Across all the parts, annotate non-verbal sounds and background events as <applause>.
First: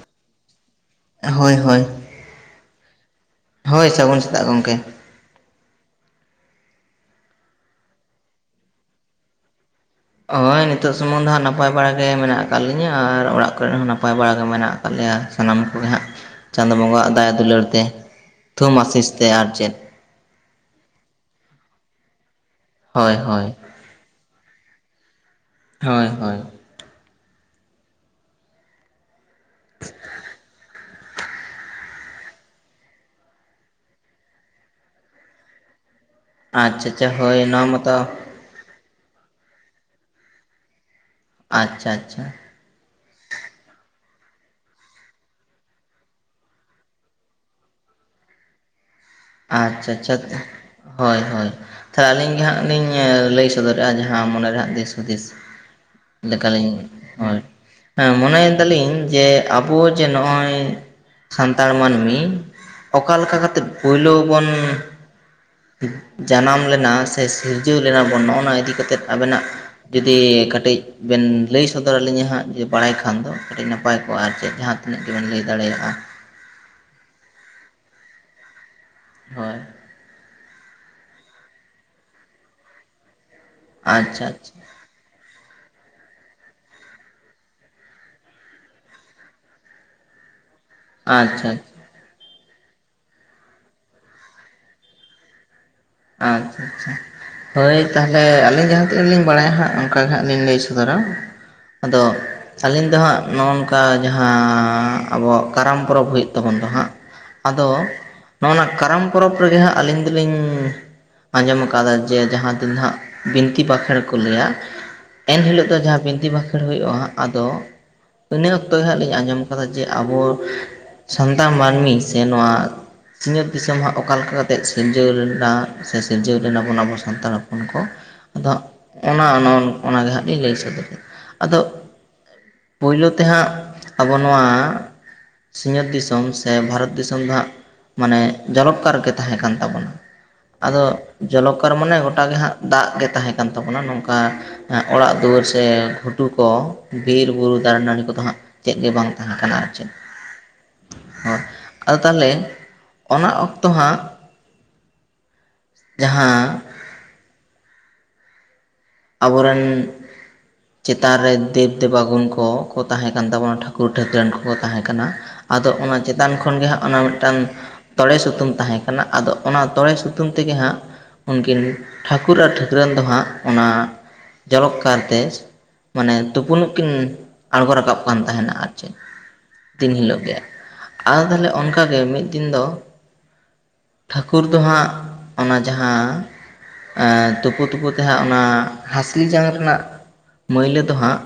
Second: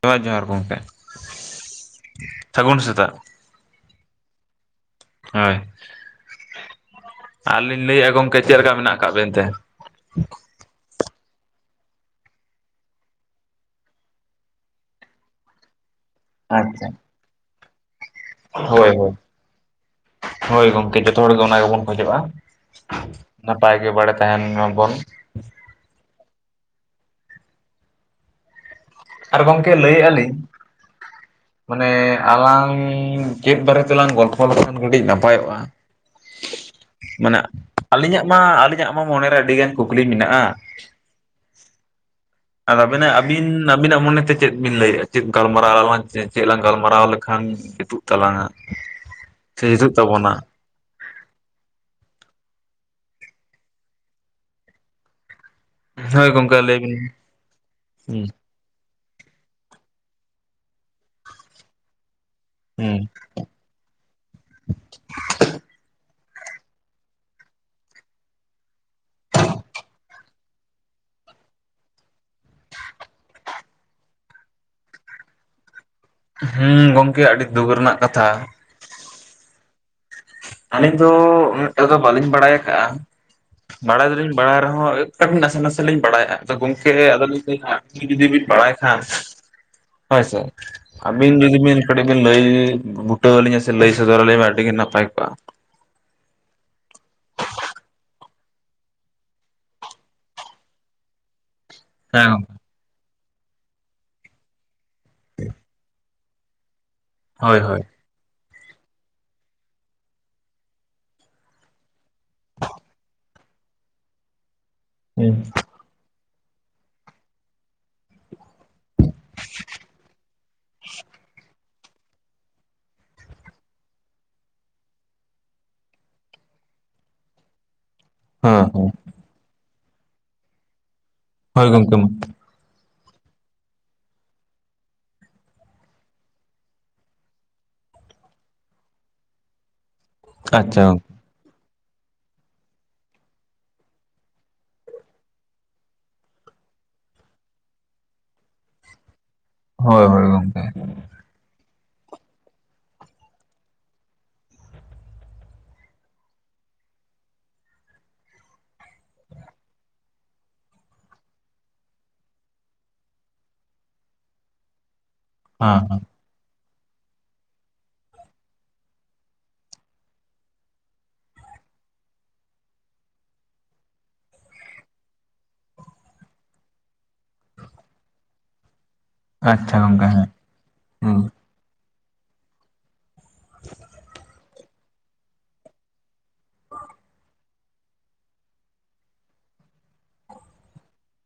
ᱡᱚᱦᱟᱨ ᱡᱚᱦᱟᱨ ᱜᱚᱢᱠᱮ ᱦᱳᱭ ᱦᱳᱭ᱾ ᱥᱟᱹᱜᱩᱱ ᱥᱮᱛᱟᱜ ᱦᱳᱭ ᱥᱟᱹᱜᱩᱱ ᱥᱮᱛᱟᱜ ᱜᱚᱢᱠᱮ᱾ ᱦᱳᱭ ᱟᱨ ᱞᱤᱧ ᱞᱟᱹᱭᱟ ᱜᱚᱢᱠᱮ ᱪᱮᱫ ᱞᱮᱠᱟ ᱢᱮᱱᱟᱜ ᱠᱟᱜ ᱵᱮᱱᱛᱮ? ᱦᱳᱭ ᱱᱤᱛᱚᱜ ᱥᱩᱢᱩᱝ ᱫᱚ ᱦᱟᱸᱜ ᱱᱟᱯᱟᱭ ᱵᱟᱲᱟᱟᱜ ᱜᱮ ᱢᱮᱱᱟᱜ ᱟᱠᱟᱫ ᱞᱤᱧᱟᱹ, ᱟᱨ ᱚᱲᱟᱜ ᱠᱚᱨᱮ ᱦᱚᱸ ᱱᱟᱯᱟᱭ ᱵᱟᱲᱟᱜ ᱜᱮ ᱢᱮᱱᱟᱜ ᱠᱚ ᱞᱮᱭᱟ ᱥᱟᱱᱟᱢ ᱠᱚᱜᱮ ᱦᱟᱸᱜ ᱪᱟᱸᱫᱚ ᱟᱪᱪᱷᱟ ᱵᱚᱸᱜᱟᱣᱟᱜ ᱫᱟᱭᱟ ᱫᱩᱞᱟᱹᱲ ᱛᱮ ᱛᱷᱩᱢ ᱦᱳᱭ ᱟᱥᱤᱥ ᱦᱳᱭ, ᱛᱮ ᱟᱨ ᱪᱮᱫ ᱦᱳᱭ ᱜᱚᱢᱠᱮ ᱡᱚᱛᱚ ᱦᱚᱲ ᱜᱮ ᱚᱱᱟ ᱜᱮᱵᱚᱱ ᱠᱷᱚᱡᱚᱜᱼᱟ᱾ ᱦᱳᱭ ᱦᱳᱭ᱾ ᱵᱷᱟᱜᱮ ᱵᱟᱲᱮ ᱛᱟᱦᱮᱱ ᱢᱟᱵᱚᱱ᱾ ᱦᱳᱭ ᱦᱳᱭ᱾ ᱟᱨ ᱜᱚᱢᱠᱮ ᱞᱟᱹᱭᱮᱜᱼᱟ ᱞᱤᱧ ᱢᱟᱱᱮ ᱟᱞᱟᱝ ᱪᱮᱫ ᱵᱟᱨᱮ ᱛᱮᱞᱟᱝ ᱜᱚᱞᱯᱷᱚ ᱞᱮᱠᱷᱟᱱ ᱠᱟᱹᱴᱤᱡ ᱱᱟᱯᱟᱭᱚᱜᱼᱟ᱾ ᱟᱪᱪᱷᱟ ᱪᱷᱟ ᱢᱟᱱᱮ ᱦᱳᱭ ᱚᱱᱟ ᱢᱟᱛᱚ ᱟᱹᱞᱤᱧᱟᱜ ᱢᱟ ᱟᱹᱞᱤᱧᱟᱜ ᱢᱟ ᱢᱚᱱᱮᱨᱮ ᱟᱹᱰᱤᱜᱟᱱ ᱠᱩᱠᱞᱤ ᱢᱮᱱᱟᱜᱼᱟ᱾ ᱟᱪᱪᱷᱟ ᱟᱪᱪᱷᱟ᱾ ᱟᱨ ᱛᱵᱤᱱᱟ ᱟᱹᱵᱤᱱ ᱟᱵᱤᱱᱟᱜ ᱢᱚᱱᱮᱛᱮ ᱪᱮᱫ ᱵᱤᱱ ᱞᱟᱹᱭᱮᱫᱼᱟ, ᱪᱮᱫ ᱜᱟᱞᱢᱟᱨᱟ ᱟᱞᱟᱝ ᱪᱮᱫ ᱞᱝ ᱜᱟᱞᱢᱟᱨᱟᱣ ᱞᱮᱠᱷᱟᱱ ᱡᱩᱛᱩᱜ ᱛᱟᱞᱟᱝᱼᱟ᱾ ᱟᱪᱪᱷᱟ ᱪᱷᱟ ᱦᱳᱭ ᱦᱳᱭ᱾ ᱛᱟᱦᱚᱞᱮ ᱟᱹᱞᱤᱧ ᱜᱮ ᱦᱟᱸᱜ ᱞᱤᱧ ᱞᱟᱹᱭ ᱥᱚᱫᱚᱨᱮᱜᱼᱟ ᱡᱟᱦᱟᱸ ᱢᱚᱱᱮᱨᱮᱦᱟᱸᱜ ᱫᱤᱥ ᱦᱩᱫᱤᱥ ᱦᱳᱭ ᱞᱮᱠᱟᱢ ᱜᱚᱢᱠᱮ ᱞᱤᱧ ᱞᱟᱹᱭ ᱵᱤᱱ ᱦᱳᱭ ᱦᱮᱸ ᱦᱩᱸ ᱢᱚᱱᱮ ᱫᱟᱞᱤᱧ ᱡᱮ ᱟᱵᱚ ᱡᱮ ᱱᱚᱜᱼᱚᱭ ᱠᱷᱟᱱᱛᱟᱲ ᱢᱟᱹᱱᱢᱤ ᱦᱩᱸ ᱚᱠᱟ ᱞᱮᱠᱟ ᱠᱟᱛᱮᱫ ᱯᱳᱭᱞᱳ ᱵᱚᱱ ᱡᱟᱱᱟᱢ ᱞᱮᱱᱟ, ᱥᱮ ᱥᱤᱨᱡᱟᱹᱣ ᱞᱮᱱᱟ ᱵᱚᱱ ᱱᱚᱜᱼᱚ ᱱᱚᱣᱟ ᱤᱫᱤ ᱠᱟᱛᱮᱫ ᱟᱵᱮᱱᱟᱜ ᱡᱩᱫᱤ ᱠᱟᱹᱴᱤᱡ ᱵᱮᱱ ᱞᱟᱹᱭ ᱥᱚᱫᱚᱨ ᱟᱹᱞᱤᱧᱟᱹ ᱦᱟᱸᱜ ᱡᱩᱫᱤ ᱵᱟᱲᱟᱭ ᱠᱷᱟᱱ ᱫᱚ ᱠᱟᱹᱴᱤᱡ ᱱᱟᱯᱟᱭ ᱠᱚᱜᱼᱟ᱾ ᱟᱨ ᱪᱮᱫ ᱡᱟᱦᱟᱸ ᱛᱤᱱᱟᱹᱜ ᱜᱮᱵᱮᱱ ᱞᱟᱹᱭ ᱫᱟᱲᱮᱭᱟᱜᱼᱟ, ᱦᱮᱸ ᱜᱚᱢᱠᱮ ᱟᱹᱰᱤ ᱫᱩᱠ ᱨᱮᱱᱟᱜ ᱠᱟᱛᱷᱟ᱾ ᱦᱳᱭ ᱟᱹᱞᱤᱧ ᱫᱚ ᱩᱱᱟᱹᱜᱴᱟ ᱫᱚ ᱵᱟᱹᱞᱤᱧ ᱵᱟᱲᱟᱭ ᱠᱟᱜᱼᱟ, ᱵᱟᱲᱟᱭ ᱟᱪᱪᱷᱟ ᱫᱚᱞᱤᱧ ᱟᱪᱪᱷᱟ ᱵᱟᱲᱟᱭ ᱨᱮᱦᱚᱸ ᱱᱟᱥᱮ ᱱᱟᱥᱮ ᱞᱤᱧ ᱵᱟᱲᱟᱭᱟ ᱟᱫᱚ ᱜᱚᱝᱠᱮ ᱟᱫᱚᱞᱤᱧ <inaudible> ᱡᱩᱫᱤ ᱵᱤᱱ ᱵᱟᱲᱟᱭ ᱠᱷᱟᱱ ᱦᱳᱭ ᱥᱮ ᱟᱹᱵᱤᱱ ᱟᱪᱪᱷᱟ ᱟᱪᱪᱷᱟ ᱡᱩᱫᱤ ᱵᱤᱱ ᱠᱟᱹᱴᱤᱡ ᱵᱤᱱ ᱞᱟᱹᱭ ᱵᱩᱴᱟᱹ ᱟᱹᱞᱤᱧᱟ ᱥᱮ ᱞᱟᱹᱭ ᱥᱚᱫᱚᱨ ᱟᱹᱞᱤᱧᱟ, ᱟᱹᱰᱤᱜ ᱱᱟᱯᱟᱭ ᱠᱚ ᱟᱪᱪᱷᱟ ᱟᱪᱪᱷᱟ ᱦᱳᱭ ᱛᱟᱦᱚᱞᱮ ᱟᱹᱞᱤᱧ ᱡᱟᱦᱟᱸ ᱛᱤᱱᱟᱹᱜ ᱞᱤᱧ ᱵᱟᱰᱟᱭᱟ ᱦᱟᱸᱜ ᱚᱱᱠᱟ ᱜᱮ ᱦᱟᱸᱜ ᱞᱤᱧ ᱞᱟᱹᱭ ᱥᱚᱫᱚᱨᱟ ᱟᱫᱚ <unintelligible> ᱟᱹᱞᱤᱧ ᱫᱚ ᱦᱟᱸᱜ ᱱᱚᱜᱚ ᱱᱚᱝᱠᱟ ᱡᱟᱦᱟᱸ ᱟᱵᱚᱣᱟᱜ ᱠᱟᱨᱟᱢ ᱯᱚᱨᱚᱵᱽ ᱦᱩᱭᱩᱜ ᱛᱟᱵᱚᱱ ᱫᱚ ᱦᱟᱸᱜ ᱦᱳᱭ ᱟᱫᱚ ᱦᱳᱭ ᱱᱚᱜᱚ ᱱᱟᱜ ᱠᱟᱨᱟᱢ ᱯᱚᱨᱚᱵᱽ ᱨᱮᱜᱮ ᱦᱟᱸᱜ ᱟᱹᱞᱤᱧ ᱫᱚᱞᱤᱧ ᱟᱸᱡᱚᱢ ᱟᱠᱟᱫᱟ ᱡᱮ ᱡᱟᱦᱟᱸ ᱫᱤᱱ ᱫᱚ ᱦᱟᱸᱜ ᱵᱤᱱᱛᱤ ᱵᱟᱸᱠᱷᱮᱬ ᱠᱚ ᱞᱟᱹᱭᱟ ᱦᱮᱸ ᱮᱱ ᱦᱤᱞᱳᱜ ᱫᱚ ᱡᱟᱦᱟᱸ ᱵᱤᱱᱛᱤ ᱵᱟᱸᱠᱷᱮᱬ ᱦᱩᱭᱩᱜ-ᱟ ᱟᱫᱚ ᱤᱱᱟᱹ ᱚᱠᱛᱚ ᱜᱮ ᱦᱟᱸᱜ ᱞᱤᱧ ᱟᱸᱡᱚᱢ ᱟᱠᱟᱫᱟ ᱡᱮ ᱟᱵᱚ ᱥᱟᱱᱛᱟᱲ ᱢᱟᱹᱱᱢᱤ ᱥᱮ ᱱᱚᱣᱟ ᱥᱤᱧᱚᱛ ᱫᱤᱥᱚᱢ ᱦᱟᱸᱜ ᱚᱠᱟ ᱞᱮᱠᱟ ᱠᱟᱛᱮᱫ ᱥᱤᱨᱡᱟᱹᱣ ᱞᱮᱱᱟ ᱥᱮ ᱥᱤᱨᱡᱟᱹᱣ ᱞᱮᱱᱟ ᱵᱚᱱ ᱟᱵᱚ ᱥᱟᱱᱛᱟᱲ ᱦᱚᱯᱚᱱ ᱠᱚ ᱟᱫᱚ ᱦᱚᱸᱜ-ᱚ ᱚᱱᱟ ᱚᱱᱟ ᱚᱱᱟ ᱜᱮ ᱦᱟᱸᱜ ᱞᱤᱧ ᱞᱟᱹᱭ ᱥᱚᱫᱚᱨ ᱦᱚᱭ ᱜᱚᱝᱠᱮ ᱢᱟ ᱯᱩᱭᱞᱩ ᱛᱮ ᱦᱟᱸᱜ ᱟᱵᱚ ᱱᱚᱣᱟ ᱥᱤᱧᱚᱛ ᱫᱤᱥᱚᱢ ᱥᱮ ᱵᱷᱟᱨᱚᱛ ᱫᱤᱥᱚᱢ ᱫᱚ ᱦᱟᱸᱜ ᱢᱟᱱᱮ ᱡᱚᱞᱚᱠᱠᱟᱨ ᱜᱮ ᱛᱟᱦᱮᱸ ᱠᱟᱱ ᱛᱟᱵᱚᱱᱟ᱾ ᱟᱪᱪᱷᱟ ᱟᱫᱚ ᱜᱚᱝᱠᱮ ᱡᱚᱞᱚᱠᱟᱨ ᱢᱟᱱᱮ ᱜᱚᱴᱟᱜ ᱜᱮ ᱦᱟᱸᱜ ᱫᱟᱜ ᱜᱮ ᱛᱟᱦᱮᱸ ᱠᱟᱱ ᱛᱟᱵᱚᱱᱟ, ᱱᱚᱝᱠᱟ ᱦᱮ ᱚᱲᱟᱜ ᱫᱩᱣᱟᱹᱨ ᱥᱮ ᱜᱷᱩᱴᱩ ᱠᱚ ᱵᱤᱨᱼᱵᱩᱨᱩ ᱫᱟᱨᱮᱼᱱᱟᱹᱲᱤ ᱠᱚᱫᱚ ᱦᱟᱸᱜ ᱪᱮᱫ ᱜᱮ ᱵᱟᱝ ᱛᱟᱸᱦᱟ ᱠᱟᱱᱟ᱾ ᱦᱳᱭ ᱦᱳᱭ ᱜᱚᱢᱠᱮ᱾ ᱦᱮ ᱟᱫᱚ ᱛᱟᱦᱚᱞᱮ ᱚᱱᱟ ᱚᱠᱛᱚ ᱦᱟᱸᱜ ᱡᱟᱦᱟᱸ ᱟᱵᱚᱨᱮᱱ ᱪᱮᱛᱟᱱ ᱨᱮ ᱫᱮᱵᱽ ᱫᱮᱵᱟᱜᱚᱱ ᱠᱚ ᱠᱚ ᱛᱟᱦᱮᱸ ᱠᱟᱱ ᱛᱟᱵᱚᱱᱟ ᱴᱷᱟᱹᱠᱩᱨ ᱴᱷᱟᱹᱠᱨᱟᱹᱱ ᱠᱚᱠᱚ ᱛᱟᱦᱮᱸ ᱠᱟᱱᱟ ᱟᱫᱚ ᱚᱱᱟ ᱦᱮᱸ ᱪᱮᱛ ᱪᱮᱛᱟᱱ ᱠᱷᱚᱱ ᱜᱮ ᱦᱟᱸᱜ ᱚᱱᱟ ᱢᱤᱫᱴᱟᱝ ᱛᱚᱲᱮ ᱥᱩᱛᱟᱹᱢ ᱛᱟᱦᱮᱸ ᱠᱟᱱᱟ ᱟᱫᱚ ᱚᱱᱟ ᱛᱚᱲᱮ ᱥᱩᱛᱟᱹᱢ ᱛᱮᱜᱮ ᱦᱟᱸᱜ ᱩᱱᱠᱤᱱ ᱴᱷᱟᱹᱠᱩᱨ ᱟᱨ ᱴᱷᱟᱹᱠᱨᱟᱹᱱ ᱫᱚ ᱦᱟᱸᱜ ᱚᱱᱟ ᱡᱚᱨᱚᱠ ᱠᱟᱨᱛᱮ ᱢᱟᱱᱮ ᱛᱩᱯᱩᱱᱩᱜ ᱠᱤᱱ ᱟᱸᱬᱜᱚ ᱨᱟᱠᱟᱵ ᱠᱟᱱ ᱛᱟᱦᱮᱱᱟ ᱟᱨ ᱪᱮᱫ ᱟᱪᱪᱷᱟ ᱫᱤᱱ ᱜᱚᱝᱠᱮ ᱦᱤᱞᱳᱜ ᱦᱮᱸ ᱜᱮ ᱦᱮᱸ ᱟᱫᱚ ᱛᱟᱦᱚᱞᱮ ᱚᱱ ᱠᱟ ᱜᱮ ᱢᱤᱫ ᱫᱤᱱ ᱫᱚ ᱴᱷᱟᱹᱠᱩᱨ ᱫᱚ ᱦᱟᱸᱜ ᱚᱱᱟ ᱡᱟᱦᱟᱸ ᱮᱸ ᱛᱩᱯᱩ ᱛᱩᱯᱩ ᱛᱮ ᱦᱟᱸᱜ ᱚᱱᱟ ᱦᱟᱸᱥᱞᱤ ᱡᱟᱝ ᱨᱮᱱᱟᱜ ᱢᱟᱹᱭᱞᱟᱹ ᱫᱚ ᱦᱟᱸᱜ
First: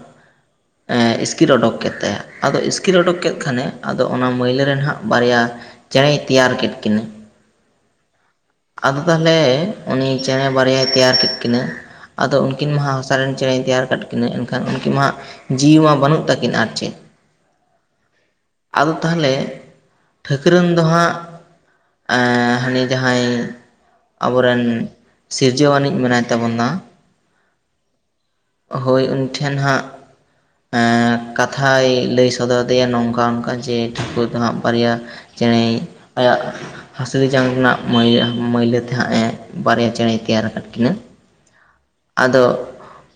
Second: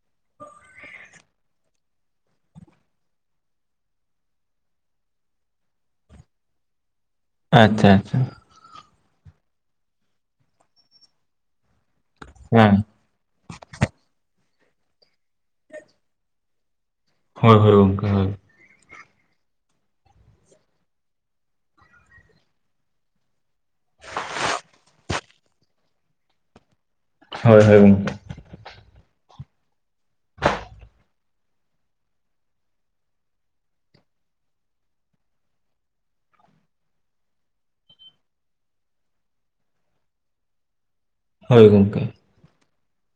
ᱮᱜ ᱤᱥᱠᱤᱨ ᱚᱰᱚᱠ ᱠᱮᱫ ᱛᱟᱭᱟ ᱟᱫᱚ ᱤᱥᱠᱤᱨ ᱚᱰᱚᱠ ᱠᱮᱫ ᱠᱷᱟᱱᱮ ᱟᱫᱚ ᱚᱱᱟ ᱢᱟᱹᱭᱞᱟᱹ ᱨᱮ ᱦᱟᱸᱜ ᱵᱟᱨᱭᱟ ᱪᱮᱬᱮᱭ ᱛᱮᱭᱟᱨ ᱠᱮᱫ ᱠᱤᱱᱟᱭ ᱟᱪᱪᱷᱟ ᱟᱪᱪᱷᱟ ᱟᱫᱚ ᱛᱟᱦᱚᱞᱮ ᱩᱱᱤ ᱪᱮᱬᱮ ᱵᱟᱨᱭᱟᱭ ᱛᱮᱭᱟᱨ ᱠᱮᱫ ᱠᱤᱱᱟᱹ ᱟᱫᱚ ᱩᱱᱠᱤᱱ ᱦᱮᱸ ᱢᱟᱦᱟᱸᱜ ᱥᱟᱨᱮᱱ ᱪᱮᱬᱮᱭ ᱛᱮᱭᱟᱨ ᱠᱟᱫ ᱠᱤᱱᱟᱹ ᱮᱱᱠᱷᱟᱱ ᱩᱱᱠᱤᱱ ᱢᱟ ᱡᱤᱣᱤ ᱢᱟ ᱵᱟᱹᱱᱩᱜ ᱛᱟᱹᱠᱤᱱᱟ ᱟᱨ ᱪᱮᱫ ᱦᱳᱭ ᱦᱳᱭ ᱜᱚᱝᱠᱮ ᱦᱳᱭ ᱟᱫᱚ ᱛᱟᱦᱚᱞᱮ ᱴᱷᱟᱹᱠᱨᱟᱹᱱ ᱫᱚ ᱦᱟᱸᱜ ᱮᱸ ᱦᱟᱱᱤ ᱡᱟᱸᱦᱟᱸᱭ ᱟᱵᱚᱨᱮᱱ ᱥᱤᱨᱡᱟᱹᱣᱟᱱᱤᱡ ᱢᱮᱱᱟᱭ ᱛᱟᱵᱚᱱᱟ ᱦᱳᱭ ᱦᱳᱭ ᱜᱚᱢᱠᱮ ᱦᱳᱭ ᱩᱱᱤᱴᱷᱮᱱ ᱦᱟᱸᱜ ᱮ ᱠᱟᱛᱷᱟᱭ ᱞᱟᱹᱭ ᱥᱚᱫᱚᱨ ᱟᱫᱮᱭᱟ ᱱᱚᱝᱠᱟ ᱚᱱᱠᱟ ᱡᱮ ᱴᱷᱟᱹᱠᱩᱨ ᱫᱚ ᱦᱟᱸᱜ ᱵᱟᱨᱭᱟ ᱪᱮᱸᱬᱮᱭ ᱟᱭᱟᱜ ᱦᱟᱹᱥᱞᱤ ᱡᱟᱝ ᱨᱮᱱᱟᱜ ᱢᱟᱹᱭᱞᱟᱹ ᱛᱮ ᱦᱟᱸᱜ ᱮ ᱵᱟᱨᱭᱟ ᱪᱮᱬᱮᱭ ᱛᱮᱭᱟᱨ ᱠᱟᱫ ᱠᱤᱱᱟᱹ ᱦᱳᱭ ᱜᱚᱢᱠᱮ ᱟᱫᱚ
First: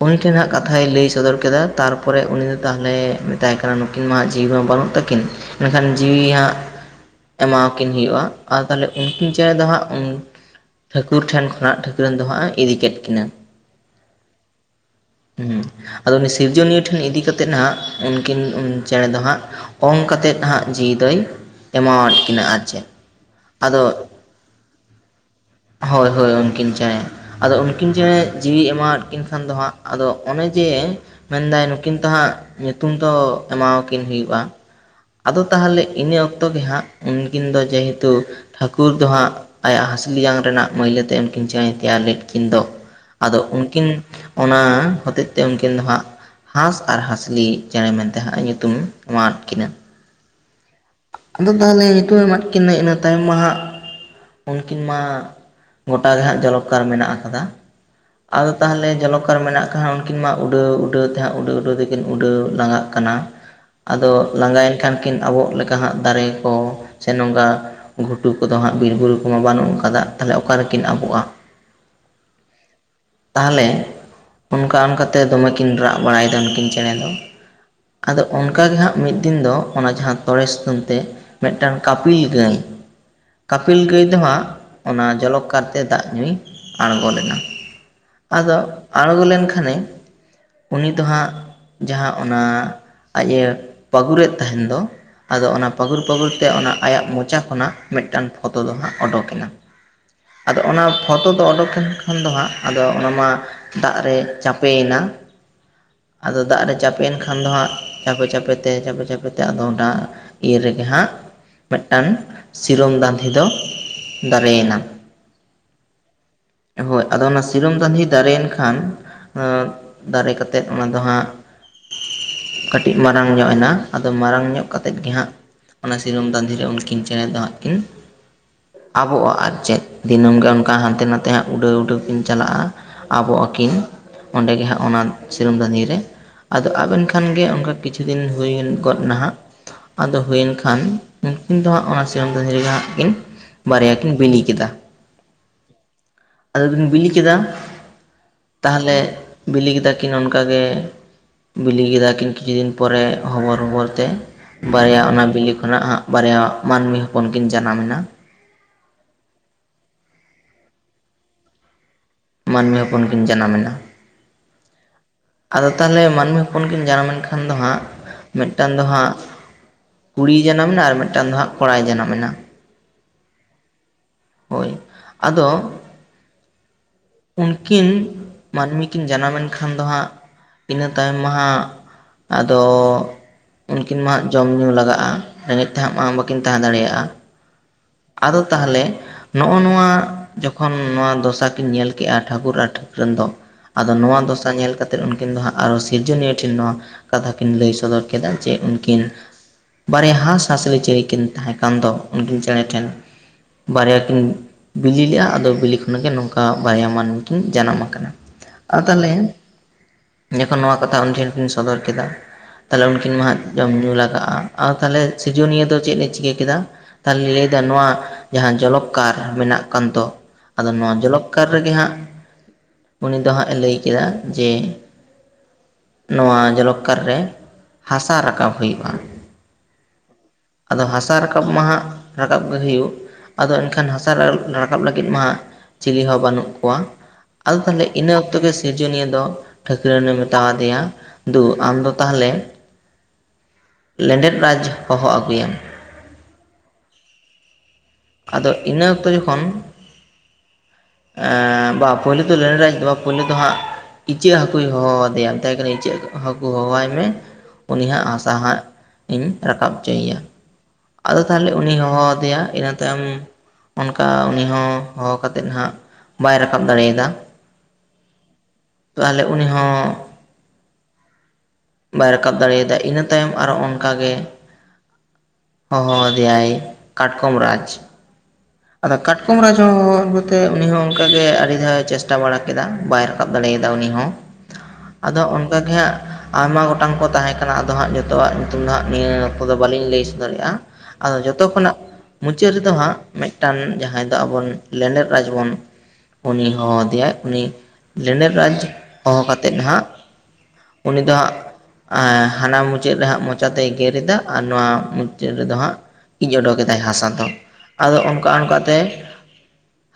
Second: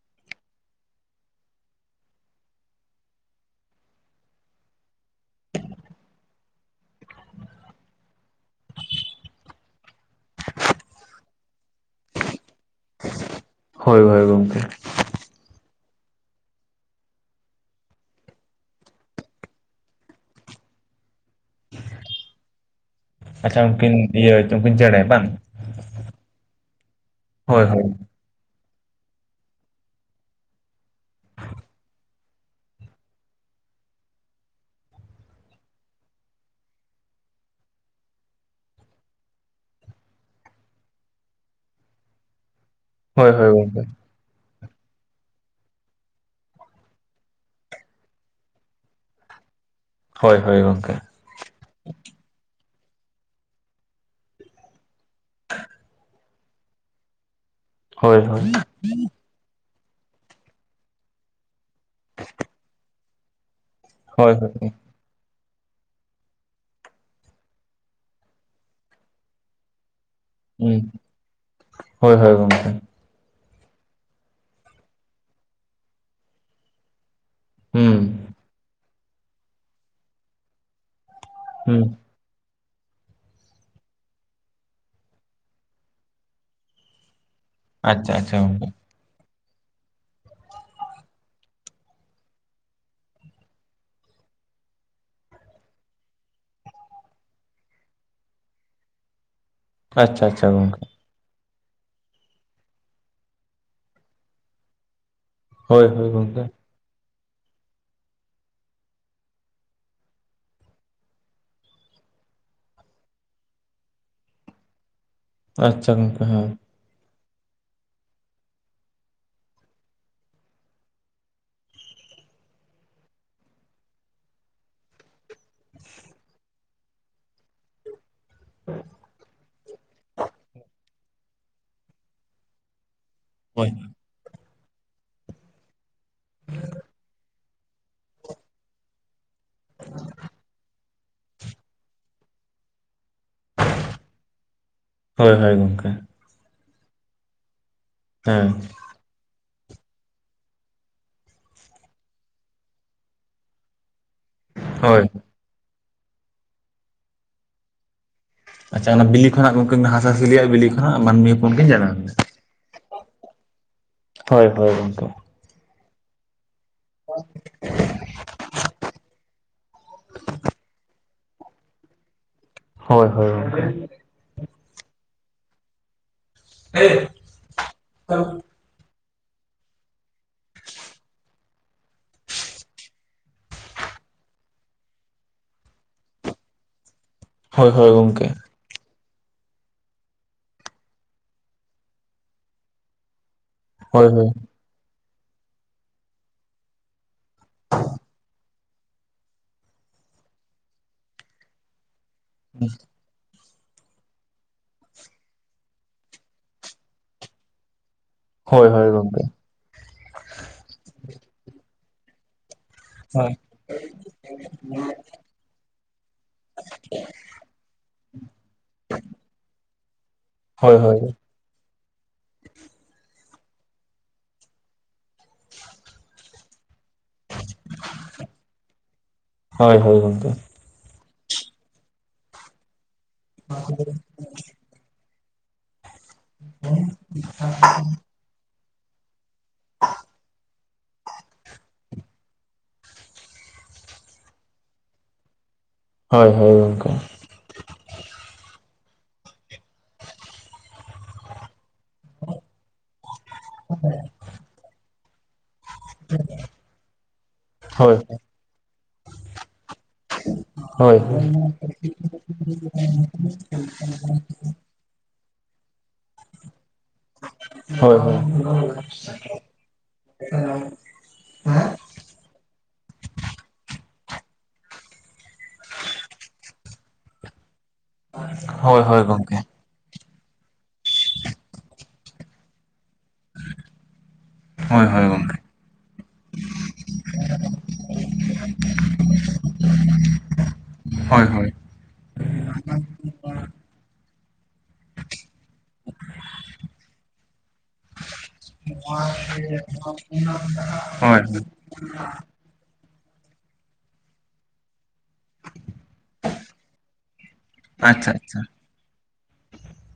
ᱩᱱᱤ ᱴᱷᱮᱱ ᱦᱟᱸᱜ ᱠᱟᱛᱷᱟᱭ ᱞᱟᱹᱭ ᱥᱚᱫᱚᱨ ᱠᱮᱫᱟ ᱛᱟᱨᱯᱚᱨᱮ ᱩᱱᱤ ᱫᱚ ᱛᱟᱦᱚᱞᱮ ᱢᱮᱛᱟᱭ ᱠᱟᱱᱟ ᱱᱩᱠᱤᱱ ᱢᱟ ᱦᱟᱸᱜ ᱡᱤᱣᱤ ᱢᱟ ᱵᱟᱹᱱᱩᱜ ᱛᱟᱠᱤᱱ ᱢᱮᱱᱠᱷᱟᱱ ᱡᱤᱣᱤ ᱦᱟᱸᱜ ᱮᱢᱟᱣᱟᱠᱤᱱ ᱦᱩᱭᱩᱜ-ᱟ ᱟᱫᱚ ᱛᱟᱦᱚᱞᱮ ᱩᱱᱠᱤᱱ ᱪᱮᱸᱬᱮ ᱫᱚ ᱦᱟᱸᱜ ᱴᱷᱟᱹᱠᱩᱨ ᱴᱷᱮᱱ ᱠᱷᱚᱱᱟᱜ ᱴᱷᱟᱹᱠᱩᱨᱟᱱ ᱫᱚ ᱦᱟᱸᱜ ᱮ ᱤᱫᱤ ᱠᱮᱫ ᱠᱤᱱᱟ ᱦᱳᱭ ᱦᱳᱭ ᱜᱚᱝᱠᱮ ᱩ ᱟᱫᱚ ᱩᱱᱤ ᱥᱤᱨᱡᱚᱱᱤᱭᱟᱹ ᱴᱷᱮᱱ ᱤᱫᱤ ᱠᱟᱛᱮ ᱦᱟᱸᱜ ᱩᱱᱠᱤᱱ ᱪᱮᱸᱬᱮ ᱫᱚ ᱦᱟᱸᱜ ᱚᱸᱝ ᱠᱟᱛᱮᱫ ᱦᱟᱸᱜ ᱡᱤᱣᱤ ᱫᱚᱭ ᱮᱢᱟᱣᱟᱫ ᱠᱤᱱᱟ ᱟᱨ ᱪᱮᱫ ᱟᱪᱪᱷᱟ ᱟᱫᱚ ᱩᱱᱠᱤᱱ ᱤᱭᱟᱹ ᱩᱱᱠᱤᱱ ᱪᱮᱬᱮ ᱵᱟᱝ ᱦᱳᱭ ᱦᱳᱭ ᱩᱱᱠᱤᱱ ᱪᱮᱸᱬᱮ ᱟᱫᱚ ᱦᱳᱭ ᱦᱳᱭ ᱩᱱᱠᱤᱱ ᱪᱮᱸᱬᱮ ᱡᱤᱣᱤ ᱮᱢᱟᱣᱟᱫ ᱠᱤᱱ ᱠᱷᱟᱱ ᱫᱚ ᱦᱟᱸᱜ ᱟᱫᱚ ᱚᱱᱮ ᱡᱮ ᱢᱮᱱᱫᱟᱭ ᱱᱩᱠᱤᱱ ᱛᱚ ᱦᱟᱸᱜ ᱧᱩᱛᱩᱢ ᱛᱚ ᱮᱢᱟᱣᱠᱤᱱ ᱦᱩᱭᱩᱜᱼᱟ ᱟᱫᱚ ᱛᱟᱦᱚᱞᱮ ᱤᱱᱟᱹ ᱚᱠᱛᱚ ᱜᱮ ᱦᱟᱸᱜ ᱩᱱᱠᱤᱱ ᱫᱚ ᱡᱮᱦᱮᱛᱩ ᱴᱷᱟᱹᱠᱩᱨ ᱫᱚ ᱦᱟᱸᱜ ᱟᱭᱟᱜ ᱦᱟᱹᱥᱞᱤ ᱡᱟᱝ ᱨᱮᱱᱟᱜ ᱢᱟᱹᱭᱞᱟᱹ ᱛᱮ ᱩᱱᱠᱤᱱ ᱪᱮᱸᱬᱮ ᱛᱮᱭᱟᱨ ᱞᱮᱫ ᱠᱤᱱ ᱫᱚ ᱦᱳᱭ ᱟᱫᱚ ᱦᱳᱭ ᱜᱚᱝᱠᱮ ᱩᱱᱠᱤᱱ ᱚᱱᱟ ᱦᱚᱛᱮᱡ ᱛᱮ ᱩᱱᱠᱤᱱ ᱫᱚ ᱦᱟᱸᱜ ᱦᱟᱸᱥ ᱟᱨ ᱦᱟᱸᱥᱞᱤ ᱪᱮᱸᱬᱮ ᱢᱮᱱᱛᱮ ᱦᱟᱸᱜ ᱧᱩᱛᱩᱢ ᱮᱢᱟ ᱟᱫ ᱠᱤᱱᱟᱹ ᱦᱳᱭ ᱦᱳᱭ ᱜᱚᱝᱠᱮ ᱟᱫᱚ ᱛᱟᱦᱚᱞᱮ ᱧᱩᱛᱩᱢᱮ ᱮᱢᱟᱫ ᱠᱤᱱᱟᱹ ᱤᱱᱟᱹ ᱛᱟᱭᱚᱢ ᱢᱟ ᱦᱟᱸᱜ ᱩᱱᱠᱤᱱ ᱢᱟ ᱜᱚᱴᱟ ᱜᱮ ᱦᱟᱸᱜ ᱡᱚᱞᱚᱜᱠᱟᱨ ᱢᱮᱱᱟᱜ ᱟᱠᱟᱫᱟ ᱦᱳᱭ ᱦᱳᱭ ᱟᱫᱚ ᱛᱟᱦᱚᱞᱮ ᱡᱚᱞᱚᱠᱟᱨ ᱢᱮᱱᱟᱜ ᱠᱷᱟᱱ ᱩᱱᱠᱤᱱ ᱢᱟ ᱩᱰᱟᱹᱣ ᱩᱰᱟᱹᱣ ᱛᱮ ᱦᱟᱸᱜ ᱩᱰᱟᱹᱣ ᱛᱮᱠᱤᱱ ᱩᱰᱟᱹᱣ ᱞᱟᱸᱜᱟᱜ ᱠᱟᱱᱟ ᱟᱫᱚ ᱦᱳᱭ ᱦᱳᱭ ᱞᱟᱸᱜᱟᱭᱮᱱ ᱠᱷᱟᱱ ᱠᱤᱱ ᱟᱵᱚ <inaudible> ᱦᱟᱸᱜ ᱫᱟᱨᱮ ᱠᱚ ᱥᱮ ᱱᱚᱝᱠᱟ ᱜᱷᱩᱴᱩ ᱠᱚᱫᱚ ᱦᱟᱸᱜ ᱵᱤᱨ ᱵᱩᱨᱩ ᱠᱚᱢᱟ ᱵᱟᱹᱱᱩᱜ ᱟᱠᱟᱫᱟ ᱚᱠᱟ ᱦᱩᱸ ᱨᱮᱠᱤᱱ ᱟᱵᱚᱜᱼᱟ ᱦᱳᱭ ᱦᱳᱭ ᱜᱚᱝᱠᱮ ᱛᱟᱦᱚᱞᱮ ᱚᱱᱠᱟ ᱚᱱᱠᱟᱛᱮ ᱫᱚᱢᱮ ᱠᱤᱱ ᱨᱟᱜ ᱵᱟᱲᱟᱭᱮᱫᱟ ᱱᱩᱠᱤᱱ ᱪᱮᱬᱮ ᱫᱚ ᱦᱚᱸᱻ ᱟᱫᱚ ᱚᱱᱠᱟᱜ ᱜᱮ ᱦᱟᱸᱜ ᱢᱤᱫ ᱫᱤᱱ ᱫᱚ ᱚᱱᱟ ᱡᱟᱦᱟᱸ ᱛᱚᱲᱮ ᱥᱩᱛᱟᱹᱢ ᱛᱮ ᱢᱤᱫᱴᱟᱝ ᱦᱩᱸ ᱠᱟᱯᱤᱞ ᱜᱟᱹᱭ ᱠᱟᱯᱤᱞ ᱜᱟᱹᱭ ᱫᱚ ᱦᱟᱸᱜ ᱚᱱᱟ ᱡᱚᱞᱚᱠᱚᱨ ᱛᱮ ᱫᱟᱜ ᱧᱩᱭ ᱟᱬᱜᱚ ᱞᱮᱱᱟ ᱟᱪᱪᱷᱟ ᱟᱪᱪᱷᱟ ᱟᱫᱚ ᱜᱚᱝᱠᱮ ᱟᱸᱬᱜᱚ ᱞᱮᱱᱠᱷᱟᱱᱮ ᱩᱱᱤ ᱫᱚ ᱦᱟᱸᱜ ᱡᱟᱦᱟᱸ ᱚᱱᱟ ᱟᱡᱽ ᱮ ᱯᱟᱹᱜᱩᱨᱮᱫ ᱛᱟᱦᱮᱱ ᱫᱚ ᱟᱫᱚ ᱚᱱᱟ ᱯᱟᱹᱜᱲ ᱯᱟᱹᱜᱩᱨ ᱛᱮ ᱚᱱᱟ ᱟᱭᱟᱜ ᱢᱚᱪᱟ ᱠᱷᱚᱱᱟᱜ ᱢᱤᱫᱴᱟᱝ ᱯᱷᱚᱛᱚ ᱫᱚ ᱦᱟᱸᱜ ᱚᱰᱳᱠᱮᱱᱟ ᱟᱪᱪᱷᱟ ᱟᱪᱪᱷᱟ ᱟᱫᱚ ᱜᱚᱝᱠᱮ ᱚᱱᱟᱵ ᱯᱷᱚᱛᱚᱫ ᱫᱚ ᱚᱰᱚᱠ ᱮᱱ ᱠᱷᱟᱱ ᱫᱚ ᱦᱟᱸᱜ ᱟᱫᱚ ᱚᱱᱟ ᱢᱟ ᱫᱟᱜ ᱨᱮ ᱪᱟᱯᱮᱭ ᱮᱱᱟ ᱦᱳᱭ ᱦᱳᱭ ᱟᱫᱚ ᱜᱚᱝᱠᱮ ᱫᱟᱜ ᱨᱮ ᱪᱟᱯᱮᱱ ᱠᱷᱟᱱ ᱫᱚ ᱦᱟᱸᱜ ᱪᱟᱯᱮ ᱪᱟᱯᱮ ᱛᱮ ᱪᱟᱯᱮ ᱪᱟᱯᱮ ᱛᱮ ᱟᱫᱚ ᱰᱟᱸ ᱤᱱ ᱨᱮᱜᱮ ᱦᱟᱸᱜ ᱢᱤᱫᱴᱟᱱ ᱥᱤᱨᱚᱢ ᱫᱟᱸᱫᱷᱤ ᱫᱚ ᱫᱟᱨᱮᱭᱮᱱᱟ ᱟᱪᱷᱟ ᱜᱚᱝᱠᱮ ᱦᱳᱭ ᱦᱳᱭ ᱟᱫᱚ ᱚᱱᱟ ᱥᱤᱨᱚᱢ ᱛᱟᱸᱫᱷᱤ ᱫᱟᱨᱮᱭᱮᱱ ᱠᱷᱟᱱ <inaudible> ᱫᱟᱨᱮ ᱠᱟᱛᱮᱫ ᱚᱱᱟ ᱫᱚ ᱦᱟᱸᱜ ᱠᱟᱹᱴᱤᱜᱽ ᱢᱟᱨᱟᱝ ᱧᱚᱜ ᱮᱱᱟ ᱟᱫᱚ ᱢᱟᱨᱟᱝ ᱧᱚᱜ ᱠᱟᱛᱮ ᱜᱮ ᱦᱟᱸᱜ ᱚᱱᱟ ᱥᱤᱨᱚᱢ ᱫᱟᱸᱫᱤᱨᱮ ᱩᱱᱠᱤᱱ ᱪᱮᱸᱬᱮ ᱫᱚ ᱦᱟᱸᱜ ᱠᱤᱱ ᱟᱵᱚᱜᱼᱟ ᱟᱨ ᱪᱮᱫ ᱫᱤᱱᱟᱹᱢ ᱜᱮ ᱚᱱᱠᱟ ᱦᱟᱱᱛᱮ ᱱᱟᱛᱮ ᱦᱟᱸᱜ ᱩᱰᱟᱹᱣ ᱩᱰᱟᱹᱣ ᱠᱤᱱ ᱪᱟᱞᱟᱜᱼᱟ ᱟᱵᱚ ᱦᱳᱭ ᱟᱹᱠᱤᱱ ᱚᱸᱰᱮᱜᱮᱦᱟᱸᱜ ᱚᱱᱟ ᱥᱤᱨᱟᱹᱢ ᱫᱦᱟᱺᱫᱤᱨ ᱨᱮ ᱟᱫᱚ ᱟᱹᱵᱮᱱ ᱠᱷᱟᱱ ᱜᱮ ᱚᱱᱠᱟ ᱠᱤᱪᱷᱩ ᱫᱤᱱ ᱦᱩᱭ ᱜᱚᱫ ᱱᱟᱦᱟᱜ ᱟᱫᱚ ᱦᱩᱭᱮᱱ ᱠᱷᱟᱱ ᱩᱱᱠᱤᱱ ᱫᱚ ᱦᱟᱸᱜ ᱚᱱᱟ ᱥᱤᱨᱚᱢ ᱫᱤᱨ ᱨᱮᱜᱮ ᱦᱟᱸᱜ ᱠᱤᱱ ᱵᱟᱨᱭᱟ ᱠᱤᱱ ᱵᱤᱱᱤ ᱠᱮᱫᱟ ᱦᱳᱭ ᱦᱳᱭ ᱜᱚᱝᱠᱮ ᱟᱫᱚ ᱠᱤᱱ ᱵᱤᱞᱤ ᱠᱮᱫᱟ ᱦᱚᱸᱻ ᱛᱟᱦᱚᱞᱮ ᱵᱤᱞᱤ ᱠᱮᱫᱟ ᱠᱤᱱ ᱚᱱᱠᱟ ᱜᱮ ᱵᱤᱞᱤ ᱠᱮᱫᱟ ᱠᱤᱱ ᱠᱤᱪᱷᱤ ᱫᱤᱱ ᱯᱚᱨᱮ ᱦᱚᱵᱚᱨ ᱦᱚᱵᱚᱨ ᱛᱮ ᱵᱟᱨᱭᱟ ᱦᱳᱭ ᱚᱱᱟ ᱵᱤᱞᱤ ᱠᱷᱚᱱᱟᱜ ᱦᱟᱸᱜ ᱵᱟᱨᱭᱟ ᱢᱟᱹᱱᱢᱤ ᱦᱚᱯᱚᱱ ᱠᱤᱱ ᱡᱟᱱᱟᱢᱮᱱᱟ᱾ ᱟᱪᱷᱟ ᱚᱱᱟ ᱵᱤᱞᱤ ᱠᱷᱚᱱᱟᱜ ᱜᱚᱝᱠᱮ ᱦᱟᱸᱥ ᱦᱟᱹᱥᱤᱞᱤᱭᱼᱟ ᱵᱤᱞᱤ ᱠᱷᱚᱱᱟᱜ ᱢᱟᱹᱱᱢᱤ ᱦᱚᱯᱚᱱ ᱠᱤᱱ ᱡᱟᱱᱟᱢ ᱮᱱᱟ ᱢᱟᱹᱱᱢᱤ ᱦᱚᱯᱚᱱ ᱠᱤᱱ ᱡᱟᱱᱟᱢ ᱮᱱᱟ ᱦᱳᱭ ᱜᱚᱝᱠᱮ ᱟᱫᱚ ᱛᱟᱦᱚᱞᱮ ᱢᱟᱹᱱᱢᱤ ᱦᱚᱯ ᱦᱚᱯᱚᱱ ᱠᱤᱱ ᱡᱟᱱᱟᱢ ᱞᱮᱱ ᱠᱷᱟᱱ ᱫᱚ ᱦᱟᱸᱜ ᱢᱤᱫᱴᱟᱝ ᱫᱚ ᱦᱟᱸᱜ ᱠᱩᱲᱤᱭ ᱡᱟᱱᱟᱢ ᱮᱱᱟ ᱟᱨ ᱢᱤᱫ ᱢᱤᱫᱴᱟᱝ ᱫᱚ ᱦᱟᱸᱜ ᱠᱚᱲᱟᱭ ᱡᱟᱱᱟᱢ ᱢᱮᱱᱟ ᱦᱳᱭ ᱦᱳᱭ ᱜᱚᱝᱠᱮ ᱦᱳᱭ ᱟᱫᱚ ᱦᱮ <unintelligible> ᱩᱱᱠᱤᱱ ᱢᱟᱹᱱᱢᱤ ᱠᱤᱱ ᱡᱟᱱᱟᱢ ᱮᱱ ᱱᱠᱷᱟᱱ ᱫᱚ ᱦᱟᱸᱜ ᱤᱱᱟᱹ ᱛᱟᱭᱚᱢ ᱢᱟ ᱦᱟᱸᱜ ᱟᱫᱚ ᱩᱱᱠᱤᱱ ᱢᱟ ᱦᱟᱜ ᱡᱚᱢ ᱧᱩ ᱞᱟᱜᱟᱜ-ᱟ ᱨᱮᱜᱮᱡ ᱛᱮᱦᱟᱜ ᱢᱟ ᱵᱟᱹᱠᱤᱱ ᱛᱟᱦᱮ ᱫᱟᱲᱮᱭᱟᱜ-ᱟ ᱦᱳᱭ ᱦᱳᱭ ᱜᱚᱝᱠᱮ ᱛᱟᱦᱚᱞᱮ ᱱᱚᱜ-ᱚ ᱱᱚᱣᱟ ᱡᱚᱠᱷᱚᱱ ᱱᱚᱣᱟ ᱫᱚᱥᱟ ᱠᱤᱱ ᱧᱮᱞ ᱠᱮᱜ-ᱟ ᱴᱷᱟᱠᱩᱨ ᱟᱨ ᱴᱷᱟᱹᱠᱨᱟᱹᱱ ᱫᱚ ᱟᱫᱚ ᱦᱳᱭ ᱱᱚᱣᱟ ᱦᱳᱭ ᱫᱚᱥᱟ ᱧᱮᱞ ᱠᱟᱛᱮ ᱩᱱᱠᱤᱱ ᱫᱚ ᱦᱟᱸᱜ ᱟᱨᱚ ᱥᱤᱨᱡᱚᱱᱤᱭᱟᱹ ᱴᱷᱮᱱ ᱱᱚᱣᱟ ᱠᱟᱛᱷᱟ ᱠᱤᱱ ᱞᱟᱹᱭ ᱥᱚᱫᱚᱨ ᱠᱮᱫᱟ ᱡᱮ ᱩᱱᱠᱤᱱ ᱵᱟᱨᱭᱟ ᱦᱟᱸᱥᱼᱦᱟᱸᱥᱞᱤ ᱪᱮᱬᱮ ᱠᱤᱱ ᱛᱟᱦᱮ ᱠᱟᱱ ᱫᱚ ᱩᱱᱠᱤᱱ ᱪᱮᱬᱮ ᱴᱷᱮᱱ ᱵᱟᱨᱭᱟ ᱠᱤᱱ ᱵᱤᱞᱤ ᱞᱮᱫ-ᱟ ᱟᱫᱚ ᱵᱤᱞᱤ ᱠᱷᱚᱱᱟᱜ ᱜᱮ ᱱᱚᱝᱠᱟ ᱵᱟᱨᱭᱟ ᱢᱟᱹᱱᱢᱤ ᱠᱤᱱ ᱡᱟᱱᱟᱢ ᱟᱠᱟᱱᱟ ᱦᱳᱭ ᱟ ᱦᱳᱭ ᱜᱚᱝᱠᱮ ᱛᱟᱞᱤᱧ ᱡᱚᱠᱷᱚᱱ ᱱᱚᱣᱟ ᱠᱟᱛᱷᱟ ᱩᱱ ᱴᱷᱮᱱ ᱠᱤᱱ ᱥᱚᱫᱚᱨ ᱠᱮᱫᱟ ᱛᱟᱦᱚᱞᱮ ᱩᱱᱠᱤᱱ ᱢᱟ ᱦᱟᱜ ᱡᱚᱢ ᱧᱩ ᱞᱟᱜᱟᱜ-ᱟ ᱟᱨ ᱛᱟᱦᱚᱞᱮ ᱥᱤᱨᱤᱡᱚᱱᱤᱭᱟᱹ ᱫᱚ ᱪᱮᱫ ᱮ ᱪᱤᱠᱟᱹ ᱠᱮᱫᱟ ᱛᱟᱦᱚᱞᱮᱧ ᱞᱟᱹᱭᱮᱫᱟ ᱱᱚᱣᱟ ᱡᱟᱦᱟ ᱡᱚᱞᱚᱠᱠᱟᱨ ᱢᱮᱱᱟᱜ ᱠᱟᱱ ᱛᱚ ᱟᱫᱚ ᱦᱳᱭ ᱱᱚᱣᱟ ᱦᱳᱭ ᱡᱚᱞᱚᱠ ᱥᱚᱨᱠᱟᱨ ᱨᱮᱜᱮ ᱦᱟᱜ ᱩᱱᱤ ᱫᱚ ᱦᱟᱜ ᱮ ᱞᱟᱹᱭ ᱠᱮᱫᱟ ᱡᱮ ᱱᱚᱣᱟ ᱡᱚᱞᱚᱠᱠᱟᱨ ᱨᱮ ᱦᱟᱥᱟ ᱨᱟᱠᱟᱵ ᱦᱩᱭᱩᱜ-ᱟ ᱦᱳᱭ ᱦᱳᱭ ᱜᱚᱝᱠᱮ ᱟᱫᱚ ᱦᱟᱥᱟ ᱨᱟᱠᱟᱵ ᱢᱟ ᱦᱟᱜ ᱨᱟᱠᱟᱵ ᱜᱮ ᱦᱩᱭᱩᱜ ᱟᱫᱚ ᱮᱱᱠᱷᱟᱱ ᱦᱟᱥᱟ ᱨᱟᱠᱟ ᱨᱟᱠᱟᱵ ᱞᱟᱹᱜᱤᱫ ᱢᱟ ᱪᱤᱞᱤ ᱦᱚ ᱵᱟᱹᱱᱩᱜ ᱠᱚᱣᱟ ᱟᱫᱚ ᱛᱟᱦᱚᱞᱮ ᱤᱱᱟᱹ ᱚᱠᱛᱚ ᱜᱮ ᱥᱤᱨᱡᱚᱱᱤᱭᱟᱹ ᱫᱚ ᱴᱷᱟᱹᱠᱨᱟᱹᱱᱮ ᱢᱮᱛᱟᱣ ᱫᱮᱭᱟ ᱫᱩ ᱟᱢ ᱫᱚ ᱛᱟᱦᱚᱞᱮ ᱞᱮᱸᱰᱮᱫ ᱨᱟᱡᱽ ᱦᱚᱦᱚ ᱟᱹᱜᱩ ᱮᱢ ᱦᱳᱭ ᱦᱳᱭ ᱜᱚᱝᱠᱮ ᱟᱫᱚ ᱤᱱᱟᱹ ᱚᱠᱛᱚ ᱡᱚᱠᱷᱚᱱ ᱵᱟ ᱯᱳᱭᱞᱳ ᱫᱚ ᱞᱮᱰᱮᱡᱽ ᱵᱟ ᱯᱳᱭᱞᱳ ᱫᱚ ᱦᱟᱜ ᱤᱪᱟᱹᱜ ᱦᱟᱹᱠᱩᱭ ᱦᱚᱦᱚ ᱟᱫᱮᱭᱟ ᱢᱮᱛᱟᱭ ᱠᱟᱱᱟ ᱤᱪᱟᱹᱜ ᱦᱟᱹᱠᱩ ᱦᱚᱦᱚᱣᱟᱭ ᱢᱮ ᱩᱱᱤ ᱦᱳᱭ ᱦᱟᱜ ᱦᱟᱥᱟ ᱦᱟᱜ ᱤᱧ ᱨᱟᱠᱟᱵ ᱦᱚᱪᱚᱭᱮᱭᱟ ᱦᱳᱭ ᱟᱫᱚ ᱛᱟᱦᱚᱞᱮ ᱩᱱᱤ ᱦᱚᱦᱚ ᱟᱫᱮᱭᱟ ᱤᱱᱟᱹ ᱛᱟᱭᱚᱢ ᱚᱱᱠᱟ ᱩᱱᱤ ᱦᱚ ᱦᱚᱦᱚ ᱠᱟᱛᱮᱫ ᱦᱟᱜ ᱵᱟᱭ ᱨᱟᱠᱟᱵ ᱫᱟᱲᱮᱭᱟᱛ ᱦᱳᱭ ᱦᱳᱭ ᱛᱟᱦᱚᱞᱮ ᱩᱱᱤ ᱦᱚᱸ ᱵᱟᱭ ᱨᱟᱠᱟᱵ ᱫᱟᱲᱮᱭᱟᱫᱟ ᱤᱱᱟᱹ ᱛᱟᱭᱚᱢ ᱟᱨᱚ ᱚᱱᱠᱟᱜᱮ ᱦᱚᱦᱚ ᱫᱮᱭᱟᱭ ᱠᱟᱴᱠᱚᱢ ᱨᱟᱡᱽ ᱦᱳᱭ ᱟᱫᱚ ᱦᱳᱭ ᱜᱚᱝᱠᱮ ᱠᱟᱴᱠᱚᱢ ᱨᱟᱡᱽ ᱠᱟᱛᱮ ᱩᱱᱤ ᱦᱚ ᱚᱱᱠᱟᱜ ᱜᱮ ᱟᱹᱰᱤ ᱫᱷᱟᱣᱮ ᱪᱮᱥᱴᱟ ᱵᱟᱲᱟ ᱠᱮᱫᱟ ᱵᱟᱭ ᱨᱟ ᱨᱟᱠᱟᱵ ᱫᱟᱲᱮᱭᱟᱫᱟ ᱩᱱᱤ ᱦᱚ ᱦᱳᱭ ᱦᱳᱭ ᱟᱫᱚ ᱜᱚᱝᱠᱮ ᱚᱱᱠᱟᱜᱮ ᱦᱟᱜ ᱟᱭᱢᱟ ᱜᱚᱴᱟᱝ ᱠᱚ ᱛᱟᱦᱮ ᱠᱟᱱᱟ ᱟᱫᱚ ᱦᱟᱜ ᱡᱚᱛᱚᱣᱟᱜ ᱧᱩᱛᱩᱢ ᱫᱚ ᱦᱟᱜ ᱱᱤᱭᱟᱹ ᱚᱠᱛᱚ ᱫᱚ ᱵᱟᱹᱞᱤᱧ ᱞᱟᱹᱭ ᱥᱚᱫᱚᱨᱮᱭᱟᱜ-ᱟ ᱟᱫᱚ ᱦᱳᱭ ᱡᱚᱛᱚ ᱦᱳᱭ ᱠᱷᱚᱱᱟᱜ ᱢᱩᱪᱟᱹᱫ ᱨᱮᱫᱚ ᱦᱟᱜ ᱢᱤᱫᱴᱟᱱ ᱡᱟᱦᱟᱭ ᱫᱚ ᱟᱵᱚ ᱞᱮᱸᱰᱮᱫ ᱨᱟᱡᱽ ᱵᱚᱱ ᱩᱱᱤ ᱦᱚᱦᱚ ᱟᱫᱮᱭᱟᱭ ᱩᱱᱤ ᱞᱮᱸᱰᱮᱡ ᱨᱟᱡᱽ ᱦᱚᱦᱚ ᱠᱟᱛᱮᱫ ᱦᱟᱜ ᱦᱳᱭ ᱦᱳᱭ ᱦᱟᱱᱟ ᱢᱩᱪᱟᱹᱫ ᱨᱮ ᱦᱟᱜ ᱢᱚᱪᱟᱛᱮᱭ ᱜᱮᱨ ᱮᱫᱟ ᱟᱨ ᱱᱚᱣᱟ ᱨᱮᱫᱚ ᱦᱟᱜ ᱤᱡ ᱚᱰᱚᱠ ᱮᱫᱟᱭ ᱦᱟᱥᱟ ᱫᱚ ᱟᱫᱚ ᱟᱪᱪᱷᱟ ᱚᱱᱠᱟ ᱟᱪᱪᱷᱟ ᱚᱱᱠᱟᱛᱮ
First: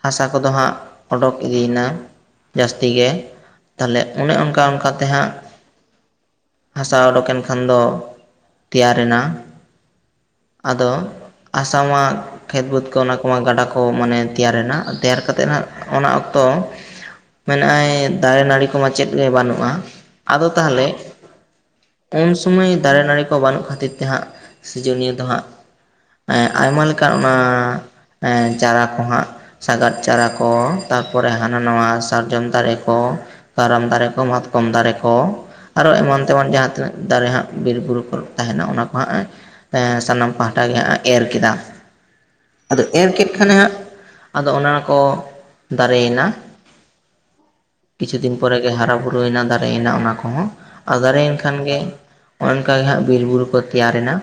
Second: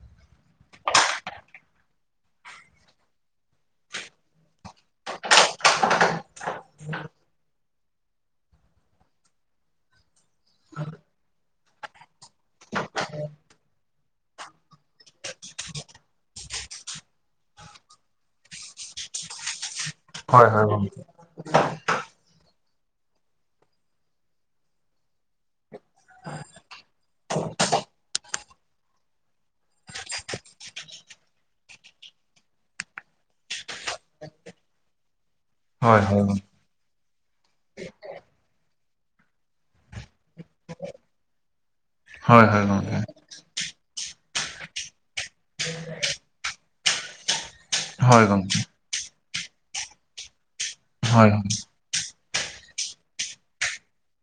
ᱦᱟᱥᱟ ᱠᱚᱫᱚ ᱦᱟᱜ ᱚᱰᱳᱠ ᱤᱫᱤᱭᱮᱱᱟ ᱡᱟᱹᱥᱛᱤ ᱜᱮ ᱛᱟᱦᱚᱞᱮ ᱚᱱᱮ ᱚᱱᱠᱟ ᱚᱱᱠᱟ ᱛᱮ ᱦᱟᱜ ᱦᱟᱥᱟ ᱩᱰᱩᱠᱮᱱ ᱠᱷᱟᱱ ᱫᱚ ᱛᱮᱭᱟᱨ ᱮᱱᱟ ᱟᱫᱚ ᱟᱥᱟᱢ ᱢᱟ ᱠᱷᱮᱛ ᱵᱟᱹᱫᱽ ᱠᱚ ᱚᱱᱟ ᱠᱚᱢᱟ ᱜᱟᱰᱟ ᱠᱚ ᱢᱟᱱᱮ ᱛᱮᱭᱟᱨᱮᱱᱟ ᱛᱮᱭᱟᱨ ᱠᱟᱛᱮᱫ ᱦᱟᱜ ᱚᱱᱟ ᱚᱠᱛᱚ ᱢᱮᱱᱟᱜ-ᱟ ᱫᱟᱨᱮ ᱱᱟᱹᱲᱤ ᱠᱚᱢᱟ ᱪᱮᱫ ᱜᱮ ᱵᱟᱹᱱᱩᱜ-ᱟ ᱦᱳᱭ ᱦᱳᱭ ᱛᱟᱦᱚᱞᱮ ᱜᱚᱝᱠᱮ ᱩᱱ ᱥᱚᱢᱚᱭ ᱫᱟᱨᱮ ᱱᱟᱹᱲᱤ ᱠᱚ ᱵᱟᱹᱱᱩᱜ ᱠᱷᱟᱹᱛᱤᱨ ᱛᱮ ᱦᱟᱜ ᱥᱤᱨᱡᱚᱱᱤᱭᱟᱹ ᱫᱚ ᱦᱟᱜ ᱟᱭᱢᱟ ᱞᱮᱠᱟᱱ ᱚᱱᱟ ᱪᱟᱨᱟ ᱠᱚᱦᱟᱜ ᱥᱟᱜᱟᱫ ᱪᱟᱨᱟ ᱠᱚ ᱛᱟᱨᱯᱚᱨᱮ ᱦᱟᱱᱟ ᱱᱟᱣᱟ ᱥᱟᱨᱡᱚᱢ ᱫᱟᱨᱮ ᱠᱚ ᱠᱟᱨᱟᱢ ᱫᱟᱨᱮ ᱠᱚ ᱢᱟᱛᱠᱚᱢ ᱫᱟᱨᱮ ᱠᱚ ᱟᱨᱚ ᱦᱳᱭ ᱮᱢᱟᱱ ᱦᱳᱭ ᱜᱚᱝᱠᱮ ᱛᱮᱢᱟᱱ ᱡᱟᱦᱟ ᱛᱤᱱᱟᱹᱜ ᱫᱟᱨᱮ ᱦᱟᱜ ᱵᱤᱨ ᱵᱩᱨᱩ ᱠᱚᱨᱮ ᱛᱟᱦᱮᱱᱟ ᱚᱱᱟ ᱠᱚ ᱦᱟᱜ ᱥᱟᱱᱟᱢ ᱯᱟᱦᱴᱟ ᱜᱮ ᱦᱟᱜ ᱮᱨ ᱠᱮᱫᱟ ᱦᱳᱭ ᱦᱳᱭ ᱟᱫᱚ ᱜᱚᱝᱠᱮ ᱮᱨ ᱠᱮᱫ ᱠᱷᱟᱱᱮ ᱦᱟᱜ ᱟᱫᱚ ᱚᱱᱟ ᱠᱚ ᱫᱟᱨᱮᱭᱮᱱᱟ ᱠᱤᱪᱷᱩ ᱦᱳᱭ ᱫᱤᱱ ᱯᱚᱨᱮ ᱜᱚᱝᱠᱮ ᱜᱮ ᱦᱟᱨᱟ ᱵᱩᱨᱩ ᱦᱳᱲᱳᱭᱱᱟ ᱫᱟᱨᱮᱭᱱᱟ ᱚᱱᱟ ᱠᱚᱦᱚᱸ ᱾ ᱟ ᱦᱳᱭ ᱫᱟᱨᱮᱱᱮ ᱠᱷᱟᱱ ᱜᱮ ᱱᱚᱠᱟᱜᱮ ᱦᱟᱸᱜ ᱵᱤᱨᱵᱩᱨᱩ ᱠᱚ ᱛᱮᱭᱟᱨᱮᱱᱟ ᱾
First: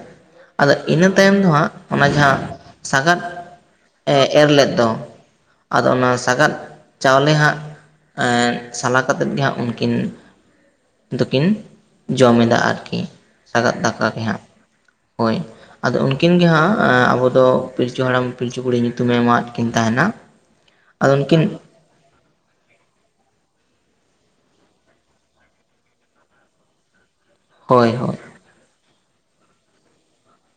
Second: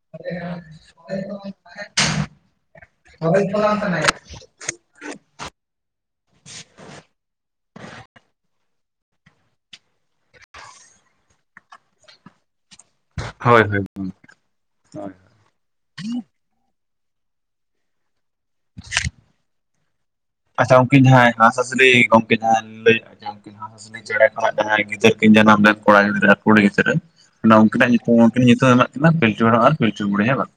ᱟᱫᱚ ᱤᱱᱟᱹ ᱛᱟᱭᱚᱢ ᱫᱚ ᱦᱟᱸᱜ ᱚᱱᱟ ᱡᱟᱦᱟᱸ ᱥᱟᱜᱟᱫ ᱮ ᱮᱨ ᱞᱮᱫ ᱫᱚ ᱼᱼ ᱟᱫᱚ ᱚᱱᱟ ᱥᱟᱜᱟᱫ ᱪᱟᱣᱞᱮ ᱦᱟᱸᱜ ᱥᱟᱞᱟ ᱠᱟᱛᱮᱫ ᱜᱮ ᱦᱟᱸᱜ ᱩᱱᱠᱤᱱ ᱫᱚᱠᱤᱱ ᱡᱚᱢ ᱮᱫᱟ ᱟᱨᱠᱤ ᱦᱳᱭ ᱥᱟᱜᱟᱫ ᱦᱳᱭ ᱫᱟᱠᱟ ᱜᱮ ᱦᱟᱸᱜ ᱦᱳᱭ ᱟᱫᱚ ᱩᱱᱠᱤᱱ ᱜᱮ ᱦᱟᱸᱜ ᱟᱵᱚ ᱫᱚ ᱯᱤᱞᱪᱩ ᱦᱟᱲᱟᱢ ᱯᱤᱞᱪᱩ ᱵᱩᱲᱤ ᱧᱩᱛᱩᱢᱮ ᱮᱢᱟᱫ ᱠᱤᱱ ᱛᱟᱦᱮᱱᱟ ᱾ ᱟᱪᱪᱷᱟ ᱩᱱᱠᱤᱱ ᱦᱮᱸ ᱦᱟᱸᱥᱼᱦᱟᱸᱥᱞᱤ ᱜᱚᱝ ᱡᱟᱦᱟ ᱞᱟᱹᱭ ᱡᱟᱦᱟ ᱦᱟᱸᱥ ᱦᱟᱸᱥᱞᱤ ᱪᱮᱬᱮ ᱠᱷᱟᱱᱟᱜ ᱡᱟᱦᱟᱭ ᱜᱤᱫᱽᱨᱟᱹ ᱠᱤᱱ ᱡᱟᱱᱟᱢ ᱞᱮᱱ ᱠᱚᱲᱟ ᱜᱤᱫᱽᱨᱟᱹ ᱠᱩᱲᱤ ᱜᱤᱫᱽᱨᱟᱹ ᱱᱚᱝᱠᱤᱱᱟᱜ ᱦᱳᱭ ᱧᱩᱛᱩᱢ ᱦᱳᱭ ᱦᱩᱠᱤᱱ ᱧᱩᱛᱩᱢ ᱮᱢᱟᱜ ᱠᱟᱱᱟ ᱯᱤᱞᱪᱩ ᱦᱟᱲᱟᱢ ᱟᱨ ᱯᱤᱞᱪᱩ ᱵᱩᱲᱦᱤ ᱦᱮᱸ ᱵᱟᱝ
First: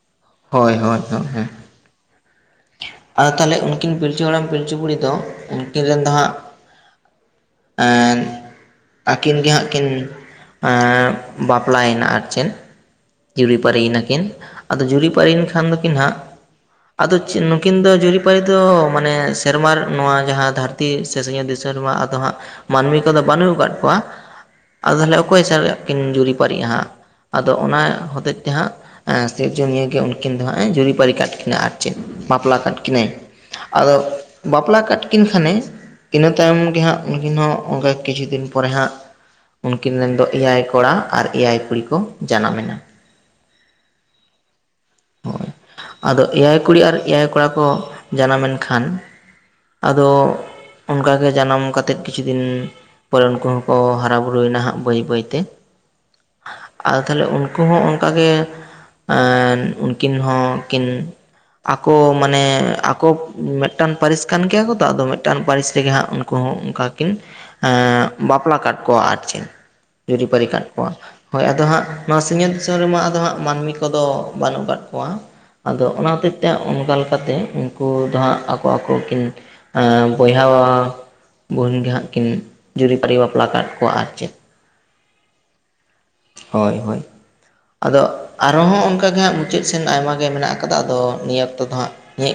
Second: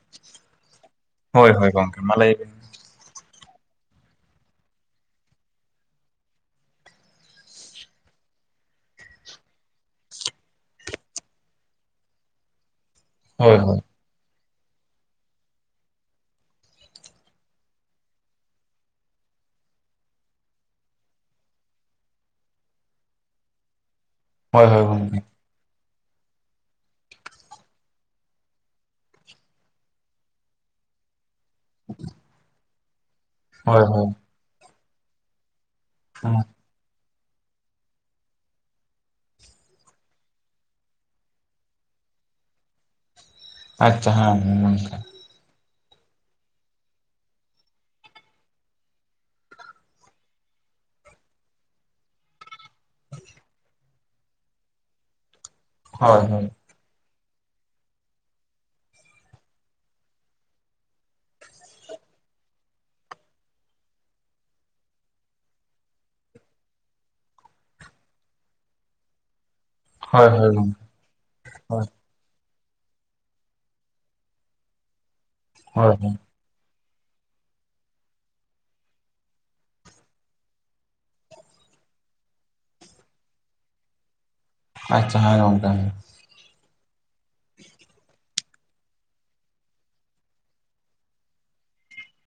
ᱦᱳᱭ ᱦᱳᱭ ᱾ ᱦᱮᱸ ᱦᱳᱭ ᱦᱳᱭ ᱜᱚᱝᱠᱮ ᱢᱟ ᱞᱟᱹᱭ ᱵᱮᱱ ᱾ ᱟᱫᱚ ᱛᱟᱞᱮ ᱩᱱᱠᱤᱱ ᱯᱤᱞᱪᱩ ᱦᱟᱲᱟᱢ ᱯᱤᱞᱪᱩ ᱵᱩᱲᱤ ᱫᱚ ᱩᱱᱠᱤᱱ ᱨᱮᱱ ᱫᱚ ᱦᱟᱸᱜ ᱟᱹᱠᱤᱱ ᱜᱮ ᱦᱟᱸᱜ ᱠᱤᱱ ᱵᱟᱯᱞᱟᱭᱮᱱᱟ ᱟᱨ ᱪᱮᱱ ᱾ ᱦᱳᱭ ᱦᱳᱭ ᱡᱩᱨᱤᱯᱟᱨᱤ ᱱᱟᱠᱤᱱ ᱟᱫᱚ ᱡᱩᱨᱤᱯᱟᱨᱤᱭᱮᱱ ᱠᱷᱟᱱ ᱫᱚᱠᱤᱱ ᱦᱟᱸᱜ ᱟᱫᱚ ᱱᱩᱠᱤᱱ ᱫᱚ ᱡᱩᱨᱤᱯᱟᱹᱨᱤ ᱫᱚ ᱢᱟᱱᱮ ᱥᱮᱨᱢᱟ ᱱᱚᱣᱟ ᱡᱟᱦᱟᱸ ᱫᱷᱟᱹᱨᱛᱤ ᱛᱤ ᱥᱮᱥᱮᱝ ᱮ ᱫᱤᱥᱚᱨᱢᱟ ᱟᱫᱚ ᱦᱟᱸᱜ ᱢᱟᱹᱱᱢᱤ ᱠᱚᱫᱚ ᱵᱟᱹᱱᱩ ᱠᱟᱫ ᱠᱚᱣᱟ ᱦᱳᱭ ᱦᱳᱭ ᱾ ᱟᱫᱚ ᱛᱟᱞᱦᱮ ᱜᱚᱝᱠᱮ ᱚᱠᱚᱭ ᱪᱟᱞᱟᱜ ᱠᱤᱱ ᱡᱩᱨᱤᱯᱟᱨᱤᱜᱼᱟ ᱦᱟᱸᱜ ᱟᱫᱚ ᱚᱱᱟ ᱦᱚᱛᱮᱡ ᱛᱮ ᱦᱟᱸᱜ ᱥᱤᱨᱡᱚᱱᱤᱭᱟᱹ ᱜᱮ ᱩᱱᱠᱤᱱ ᱫᱚ ᱦᱟᱸᱜ ᱡᱩᱨᱤᱯᱟᱨᱤ ᱠᱟᱜ ᱠᱤᱱᱟ ᱾ ᱠᱤᱱᱟᱹᱜ ᱟᱨ ᱪᱮᱜ ᱵᱟᱯᱞᱟ ᱠᱟᱜ ᱠᱤᱱᱟᱹᱭ ᱦᱳᱭ ᱟᱫᱚ ᱦᱳᱭ ᱵᱟᱯᱞᱟ ᱠᱟᱜ ᱠᱤᱱ ᱠᱷᱟᱱᱮ ᱤᱱᱟᱹ ᱛᱟᱭᱚᱢ ᱜᱮ ᱦᱟᱸᱜ ᱩᱱᱠᱤᱱ ᱦᱚᱸ ᱚᱱᱠᱟ ᱠᱤᱪᱷᱩ ᱫᱤᱱ ᱯᱚᱨᱮ ᱦᱟᱸᱜ ᱩᱱᱠᱤᱱ ᱨᱮᱱ ᱫᱚ ᱮᱭᱟᱭ ᱠᱚᱲᱟ ᱟᱨ ᱮᱭᱟᱭ ᱠᱩᱲᱤ ᱠᱚ ᱡᱟᱱᱟᱢᱮᱱᱟ ᱾ ᱟᱪ ᱦᱳᱭ ᱟᱫᱚ ᱮᱭᱟᱭ ᱠᱩᱲᱤ ᱟᱨ ᱮᱭᱟᱭ ᱠᱚᱲᱟ ᱠᱚ ᱡᱟᱱᱟᱢᱮᱱ ᱠᱷᱟᱱ ᱟᱫᱚ ᱚᱱᱠᱟᱜᱮ ᱡᱟᱱᱟᱢ ᱠᱟᱛᱮᱫ ᱠᱤᱪᱷᱩ ᱫᱤᱱ ᱾ ᱯᱚᱨᱮ ᱩᱱᱠᱩ ᱦᱚᱸᱠᱚ ᱦᱟᱨᱟ ᱵᱩᱨᱩᱭ ᱱᱟᱦᱟᱸᱜ ᱵᱟᱹᱭ ᱵᱟᱹᱭᱛᱮ ᱾ ᱦᱳᱭ ᱦᱳᱭ ᱟᱫᱚ ᱛᱟᱞᱮ ᱩᱱᱠᱩ ᱦᱚᱸ ᱚᱱᱠᱟᱜᱮ ᱩᱱᱠᱤᱱ ᱦᱚᱸᱠᱤᱱ ᱾ ᱟᱠᱚ ᱢᱟᱱᱮ ᱟᱠᱚ ᱢᱤᱫᱴᱟᱝ ᱯᱟᱹᱨᱤᱥ ᱾ ᱠᱟᱱ ᱜᱮᱭᱟ ᱠᱚ ᱛᱚ ᱟᱫᱚ ᱢᱤᱫᱴᱟᱝ ᱯᱟᱹᱨᱤᱥ ᱨᱮᱜᱮ ᱦᱟᱸᱜ ᱩᱱᱠᱩ ᱦᱚᱸ ᱚᱱᱠᱟ ᱠᱤᱱ ᱵᱟᱯᱞᱟ ᱠᱟᱜ ᱠᱚᱣᱟ ᱟᱨ ᱪᱮᱱ ᱦᱳᱭ ᱡᱩᱨᱤᱼᱯᱟᱹᱨᱤ ᱦᱳᱭ ᱠᱟᱜ ᱜᱚᱝᱠᱮ ᱠᱚᱣᱟ ᱾ ᱦᱳᱭ ᱟᱫᱚ ᱦᱟᱸᱜ ᱱᱚᱣᱟ ᱥᱤᱧᱚᱛ ᱫᱤᱥᱚᱢ ᱨᱮᱢᱟ ᱟᱫᱚ ᱦᱟᱸᱜ ᱢᱟᱹᱱᱢᱤ ᱠᱚᱫᱚ ᱵᱟᱹᱱᱩᱜ ᱟᱠᱟᱫ ᱠᱚᱣᱟ ᱾ ᱟᱫᱚ ᱦᱳᱭ ᱚᱱᱟ ᱦᱳᱭ ᱦᱚᱛᱮᱡ ᱛᱮ ᱚᱱᱠᱟ ᱞᱮᱠᱟᱛᱮ ᱩᱱᱠᱩ ᱫᱚ ᱦᱟᱸᱜ ᱟᱠᱚ ᱟᱠᱚ ᱠᱤᱱ ᱵᱚᱭᱦᱟᱣᱟ ᱵᱩᱦᱩᱱ ᱜᱮ ᱦᱟᱸᱜ ᱠᱤᱱ ᱡᱩᱨᱤᱼᱯᱟᱹᱨᱤ ᱵᱟᱯᱞᱟ ᱠᱟᱫ ᱠᱚᱣᱟ ᱟᱨ ᱪᱮᱜ ᱾ ᱟᱪᱪᱷᱟ ᱦᱮᱸ ᱜᱚᱝᱠᱮ ᱦᱳᱭ ᱦᱳᱭ ᱟᱫᱚ ᱟᱨ ᱦᱚᱸ ᱚᱱᱠᱟ ᱜᱮ ᱦᱟᱸᱜ ᱢᱩᱪᱟᱹᱫ ᱥᱮᱱ ᱟᱭᱢᱟ ᱜᱮ ᱢᱮᱱᱟᱜ ᱟᱠᱟᱫᱟ ᱟᱫᱚ ᱱᱤᱭᱟᱹ ᱚᱠᱛᱚ ᱫᱚ ᱦᱟᱸᱜ ᱱᱤᱭᱟᱹ